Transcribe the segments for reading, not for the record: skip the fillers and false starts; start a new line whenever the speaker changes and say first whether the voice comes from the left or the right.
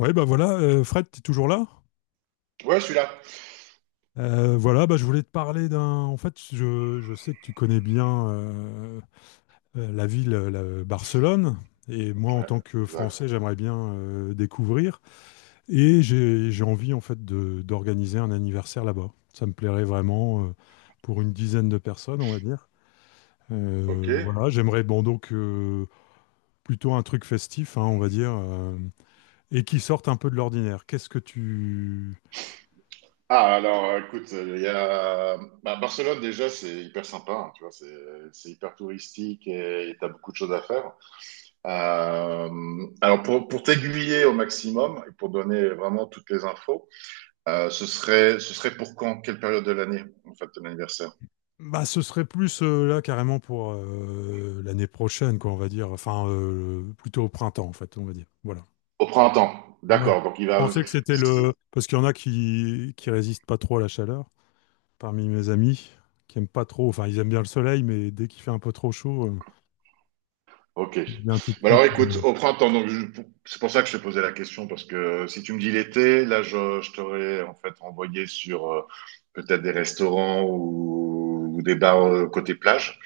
left: Ouais, bah voilà, Fred, tu es toujours là?
right: Ouais, je suis là.
left: Voilà, bah, je voulais te parler d'un. En fait, je sais que tu connais bien la ville, Barcelone, et moi, en
right: Ouais,
left: tant que
right: exact.
left: Français, j'aimerais bien découvrir. Et j'ai envie, en fait, d'organiser un anniversaire là-bas. Ça me plairait vraiment pour une dizaine de personnes, on va dire.
right: Ok.
left: Voilà, j'aimerais, bon, donc, plutôt un truc festif, hein, on va dire, et qui sorte un peu de l'ordinaire. Qu'est-ce que tu
right: Écoute, il y a... Barcelone, déjà, c'est hyper sympa, hein, tu vois, c'est hyper touristique et t'as beaucoup de choses à faire. Pour t'aiguiller au maximum et pour donner vraiment toutes les infos, ce serait pour quand? Quelle période de l'année, en fait, ton anniversaire?
left: Bah, ce serait plus là carrément pour l'année prochaine, quoi, on va dire. Enfin, plutôt au printemps, en fait, on va dire. Voilà.
right: Au printemps.
left: Ouais.
right: D'accord, donc il
left: Je
right: va...
left: pensais que c'était le... Parce qu'il y en a qui résistent pas trop à la chaleur, parmi mes amis, qui aiment pas trop... Enfin, ils aiment bien le soleil, mais dès qu'il fait un peu trop chaud,
right: Ok.
left: ils viennent tout de
right: Bah
left: suite.
right: alors écoute, au printemps, c'est pour ça que je te posais la question, parce que si tu me dis l'été, je t'aurais en fait envoyé sur peut-être des restaurants ou des bars côté plage,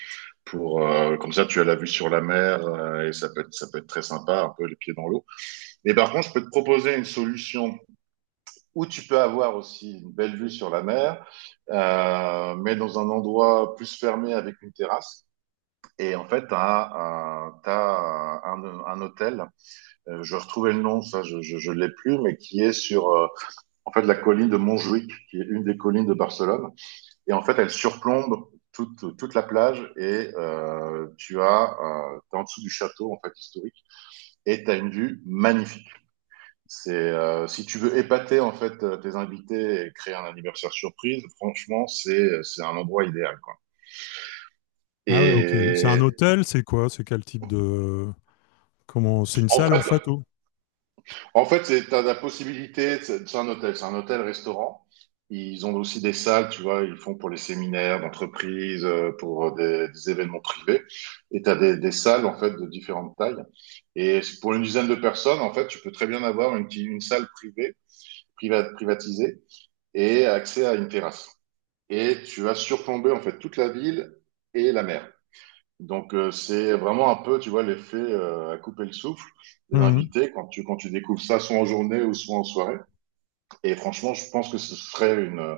right: pour comme ça tu as la vue sur la mer et ça peut être très sympa, un peu les pieds dans l'eau. Mais par contre, je peux te proposer une solution où tu peux avoir aussi une belle vue sur la mer, mais dans un endroit plus fermé avec une terrasse. Et en fait, un hôtel, je retrouvais le nom, je l'ai plus, mais qui est sur en fait la colline de Montjuïc, qui est une des collines de Barcelone. Et en fait, elle surplombe toute la plage et tu as t'es en dessous du château en fait historique et t'as une vue magnifique. C'est si tu veux épater en fait tes invités et créer un anniversaire surprise, franchement, c'est un endroit idéal quoi.
left: Ah ouais, ok. C'est un
right: Et
left: hôtel, c'est quoi? C'est quel type de... Comment... C'est une
right: en
left: salle, en
right: fait,
left: fait,
right: En fait, tu as la possibilité, c'est un hôtel, c'est un hôtel-restaurant. Ils ont aussi des salles, tu vois, ils font pour les séminaires d'entreprise, pour des événements privés. Et tu as des salles, en fait, de différentes tailles. Et pour une dizaine de personnes, en fait, tu peux très bien avoir une salle privée, privatisée, et accès à une terrasse. Et tu vas surplomber, en fait, toute la ville et la mer. Donc, c'est vraiment un peu, tu vois, l'effet à couper le souffle des
left: ou...
right: invités quand tu découvres ça, soit en journée ou soit en soirée. Et franchement, je pense que ce serait une, euh,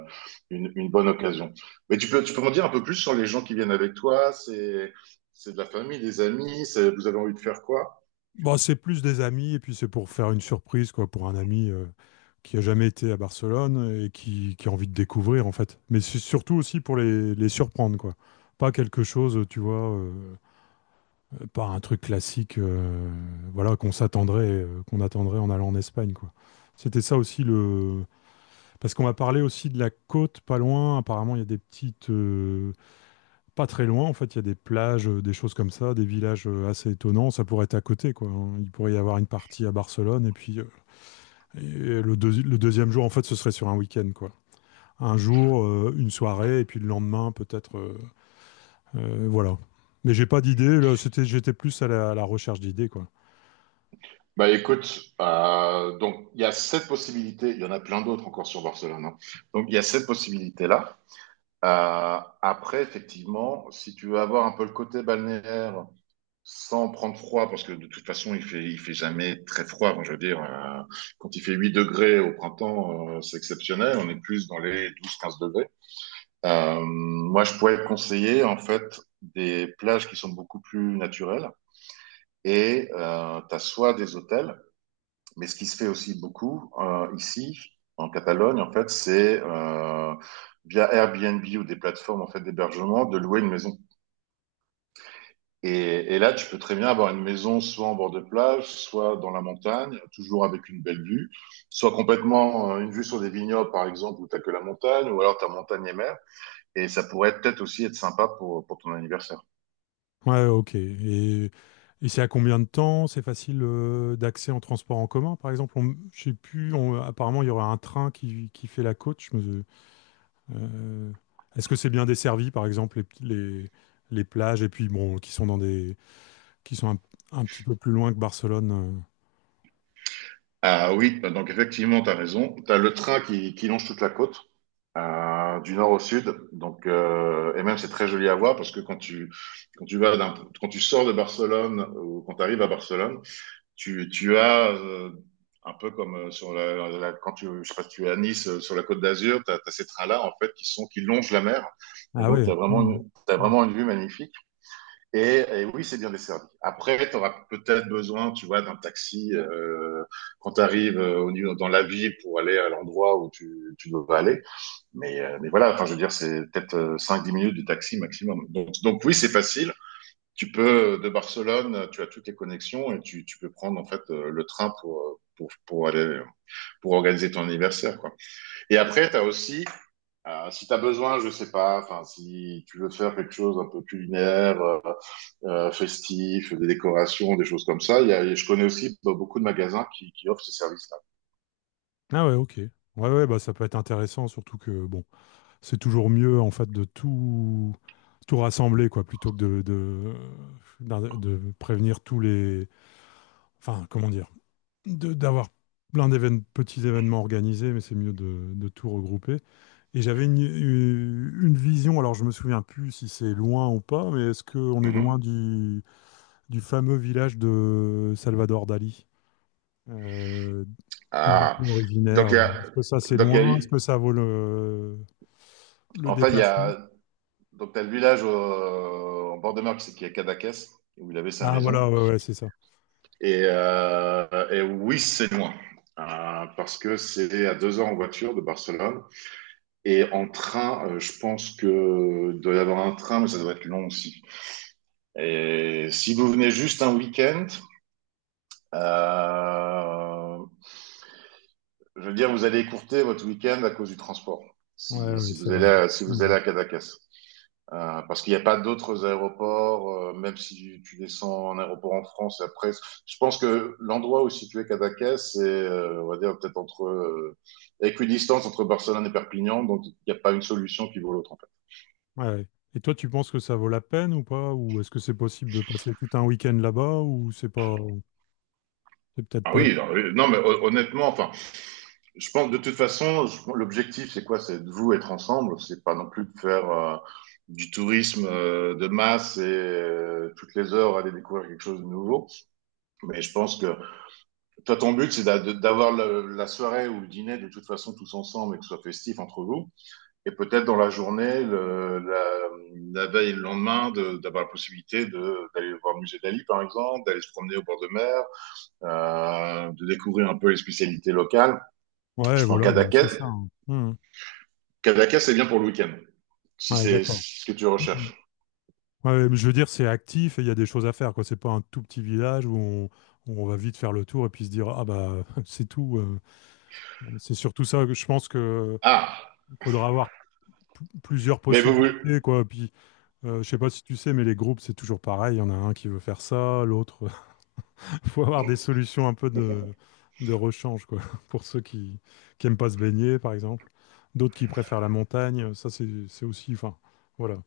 right: une, une bonne occasion. Mais tu peux m'en dire un peu plus sur les gens qui viennent avec toi? C'est de la famille, des amis? Vous avez envie de faire quoi?
left: Bon, c'est plus des amis, et puis c'est pour faire une surprise, quoi, pour un ami qui a jamais été à Barcelone et qui a envie de découvrir, en fait. Mais c'est surtout aussi pour les surprendre, quoi. Pas quelque chose, tu vois, pas un truc classique, voilà, qu'on s'attendrait, qu'on attendrait en allant en Espagne, quoi. C'était ça aussi le... Parce qu'on m'a parlé aussi de la côte, pas loin. Apparemment, il y a des petites... pas très loin, en fait, il y a des plages, des choses comme ça, des villages assez étonnants. Ça pourrait être à côté, quoi. Hein. Il pourrait y avoir une partie à Barcelone, et puis le deuxième jour, en fait, ce serait sur un week-end, quoi. Un jour, une soirée, et puis le lendemain, peut-être, voilà. Mais j'ai pas d'idée. Là, c'était, j'étais plus à la recherche d'idées, quoi.
right: Bah écoute, donc il y a cette possibilité, il y en a plein d'autres encore sur Barcelone, hein. Donc il y a cette possibilité-là. Après, effectivement, si tu veux avoir un peu le côté balnéaire, sans prendre froid, parce que de toute façon, il fait jamais très froid. Enfin, je veux dire, quand il fait 8 degrés au printemps, c'est exceptionnel. On est plus dans les 12, 15 degrés. Moi, je pourrais conseiller, en fait, des plages qui sont beaucoup plus naturelles. Et tu as soit des hôtels, mais ce qui se fait aussi beaucoup ici, en Catalogne, en fait, c'est via Airbnb ou des plateformes en fait, d'hébergement, de louer une maison. Et là, tu peux très bien avoir une maison soit en bord de plage, soit dans la montagne, toujours avec une belle vue, soit complètement une vue sur des vignobles, par exemple, où t'as que la montagne, ou alors t'as montagne et mer. Et ça pourrait peut-être aussi être sympa pour ton anniversaire.
left: Ouais, ok. Et c'est à combien de temps? C'est facile d'accès en transport en commun, par exemple? On- Je sais plus. On- apparemment, il y aura un train qui fait la côte. Je me, Euh, est-ce que c'est bien desservi, par exemple, les, les plages, et puis bon, qui sont dans des, qui sont un petit peu plus loin que Barcelone.
right: Ah oui, donc effectivement, t'as raison. T'as le train qui longe toute la côte, du nord au sud, donc et même c'est très joli à voir parce que quand tu vas d'un quand tu sors de Barcelone ou quand tu arrives à Barcelone, tu as, un peu comme sur quand tu, je sais pas si tu es à Nice, sur la Côte d'Azur, tu as ces trains-là, en fait, qui longent la mer. Et
left: Ah
right: donc,
left: ouais.
right: tu as vraiment
left: Hmm,
right: une, t'as
left: ouais.
right: vraiment une vue magnifique. Et oui, c'est bien desservi. Après, tu auras peut-être besoin, tu vois, d'un taxi quand tu arrives dans la ville pour aller à l'endroit tu dois aller. Mais voilà, enfin, je veux dire, c'est peut-être 5-10 minutes de taxi maximum. Donc oui, c'est facile, de Barcelone, tu as toutes les connexions et tu peux prendre en fait le train pour aller, pour organiser ton anniversaire, quoi. Et après, t'as aussi, si t'as besoin, je sais pas, enfin, si tu veux faire quelque chose un peu culinaire, festif, des décorations, des choses comme ça, je connais aussi beaucoup de magasins qui offrent ces services-là.
left: Ah ouais, ok. Ouais, ouais, bah ça peut être intéressant, surtout que bon, c'est toujours mieux en fait de tout, tout rassembler, quoi, plutôt que de prévenir tous les. Enfin, comment dire? D'avoir plein d'événements, petits événements organisés, mais c'est mieux de tout regrouper. Et j'avais une vision, alors je me souviens plus si c'est loin ou pas, mais est-ce qu'on est loin
right: Mhm.
left: du fameux village de Salvador Dali, euh, d'où
right: Ah,
left: il est
right: donc
left: originaire?
right: il y a,
left: Est-ce que ça c'est
right: donc il y a,
left: loin? Est-ce
right: eu-
left: que ça vaut le
right: en fait, il y
left: déplacement?
right: a, donc t'as le village en bord de mer qui est Cadaqués, où il avait sa
left: Ah
right: maison.
left: voilà, ouais, ouais, c'est ça.
right: Et oui, c'est loin. Parce que c'est à 2 heures en voiture de Barcelone. Et en train, je pense que il doit y avoir un train, mais ça doit être long aussi. Et si vous venez juste un week-end, euh, je veux dire, vous allez écourter votre week-end à cause du transport.
left: Ouais, ouais,
right: Si
left: c'est
right: vous allez
left: vrai.
right: si vous allez
left: Mhm.
right: à Cadaqués. Parce qu'il n'y a pas d'autres aéroports, même si tu descends en aéroport en France et après, je pense que l'endroit où situé Cadaqués, c'est, on va dire, peut-être entre, équidistance entre Barcelone et Perpignan, donc il n'y a pas une solution qui vaut l'autre, en fait.
left: Ouais, ouais. Et toi, tu penses que ça vaut la peine ou pas? Ou est-ce que c'est possible de passer tout un week-end là-bas ou c'est pas... C'est peut-être
right: Ah
left: pas.
right: oui, non, oui, non, mais hon- honnêtement, enfin, je pense, de toute façon, l'objectif, c'est quoi? C'est de vous être ensemble, c'est pas non plus de faire, du tourisme de masse et toutes les heures aller découvrir quelque chose de nouveau. Mais je pense que toi, ton but, c'est d'avoir la soirée ou le dîner de toute façon tous ensemble et que ce soit festif entre vous. Et peut-être dans la journée, la veille et le lendemain, d'avoir la possibilité d'aller voir le musée d'Ali, par exemple, d'aller se promener au bord de mer, de découvrir un peu les spécialités locales.
left: Ouais,
right: Je prends
left: voilà, bah,
right: Cadaqués.
left: c'est ça. Hein. Mhm.
right: Cadaqués, c'est bien pour le week-end, si
left: Ouais,
right: c'est
left: d'accord.
right: ce que tu
left: Mhm.
right: recherches.
left: Ouais, mais je veux dire, c'est actif et il y a des choses à faire, quoi. C'est pas un tout petit village où on, où on va vite faire le tour et puis se dire, ah bah, c'est tout. C'est surtout ça que je pense que
right: Ah,
left: faudra avoir plusieurs
right: mais vous, vous...
left: possibilités, quoi. Puis, je sais pas si tu sais, mais les groupes, c'est toujours pareil. Il y en a un qui veut faire ça, l'autre. Faut avoir des solutions un peu de rechange, quoi. Pour ceux qui aiment pas se baigner, par exemple. D'autres qui préfèrent la montagne. Ça, c'est aussi. Enfin, voilà.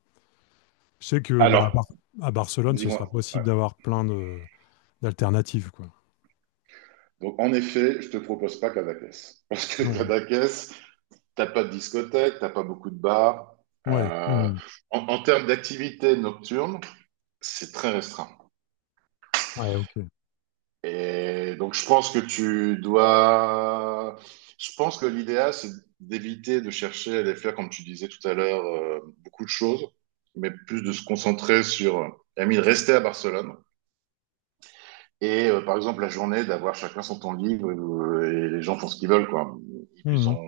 left: Je sais que bah,
right: Alors,
left: À Barcelone, ce
right: dis-moi.
left: sera
right: Ouais.
left: possible d'avoir plein de d'alternatives, quoi.
right: Donc, en effet, je te propose pas Cadaqués. Parce que
left: Ouais.
right: Cadaqués, t'as pas de discothèque, t'as pas beaucoup de bars.
left: Ouais.
right: Euh,
left: Hmm.
right: en termes d'activité nocturne, c'est très restreint.
left: Ouais, ok.
right: Et donc, je pense que tu dois. Je pense que l'idéal, c'est d'éviter de chercher à les faire, comme tu disais tout à l'heure, beaucoup de choses, mais plus de se concentrer sur. Ami, de rester à Barcelone. Par exemple, la journée, d'avoir chacun son temps libre et les gens font ce qu'ils veulent, quoi. Ils- Ils
left: Hmm.
right: ont...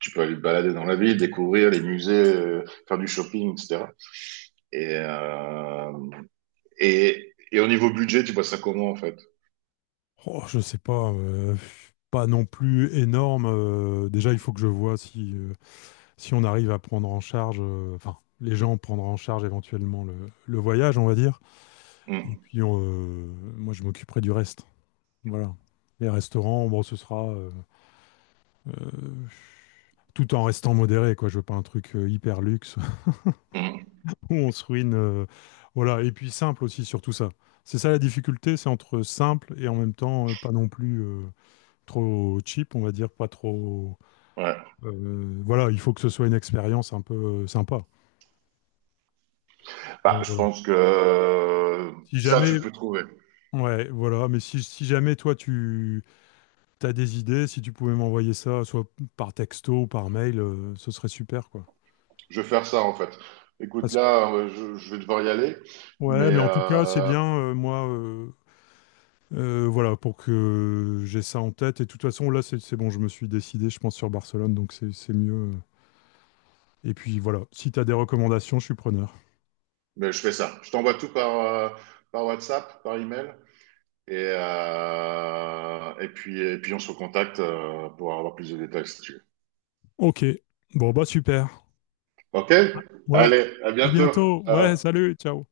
right: Tu peux aller te balader dans la ville, découvrir les musées, faire du shopping, etc. Et, euh, et au niveau budget, tu vois ça comment en fait?
left: Oh, je sais pas. Pas non plus énorme. Déjà, il faut que je vois si, si on arrive à prendre en charge, enfin, les gens prendront en charge éventuellement le voyage, on va dire. Et
right: Hum,
left: puis, on, moi, je m'occuperai du reste. Voilà. Les restaurants, bon, ce sera euh, tout en restant modéré, quoi. Je veux pas un truc hyper luxe.
right: hum,
left: Où on se ruine. Voilà, et puis simple aussi sur tout ça. C'est ça la difficulté, c'est entre simple et en même temps pas non plus trop cheap, on va dire, pas trop.
right: ouais.
left: Voilà, il faut que ce soit une expérience un peu sympa.
right: Bah,
left: Donc
right: je
left: voilà.
right: pense que
left: Si
right: ça, tu
left: jamais,
right: peux trouver.
left: ouais, voilà, mais si, si jamais toi tu as des idées, si tu pouvais m'envoyer ça, soit par texto ou par mail, ce serait super, quoi.
right: Je vais faire ça en fait. Écoute,
left: Parce que-
right: je vais devoir y aller,
left: ouais,
right: mais,
left: mais en tout cas, c'est
right: euh,
left: bien, moi. Voilà, pour que j'ai ça en tête. Et de toute façon, là, c'est bon, je me suis décidé, je pense, sur Barcelone, donc c'est mieux. Et puis voilà, si tu as des recommandations, je suis preneur.
right: mais je fais ça. Je t'envoie tout par, par WhatsApp, par email, et puis on se recontacte pour avoir plus de détails si tu veux.
left: Ok, bon, bah super.
right: OK?
left: Ouais,
right: Allez, à
left: à
right: bientôt.
left: bientôt. Ouais,
right: Ciao.
left: salut, ciao.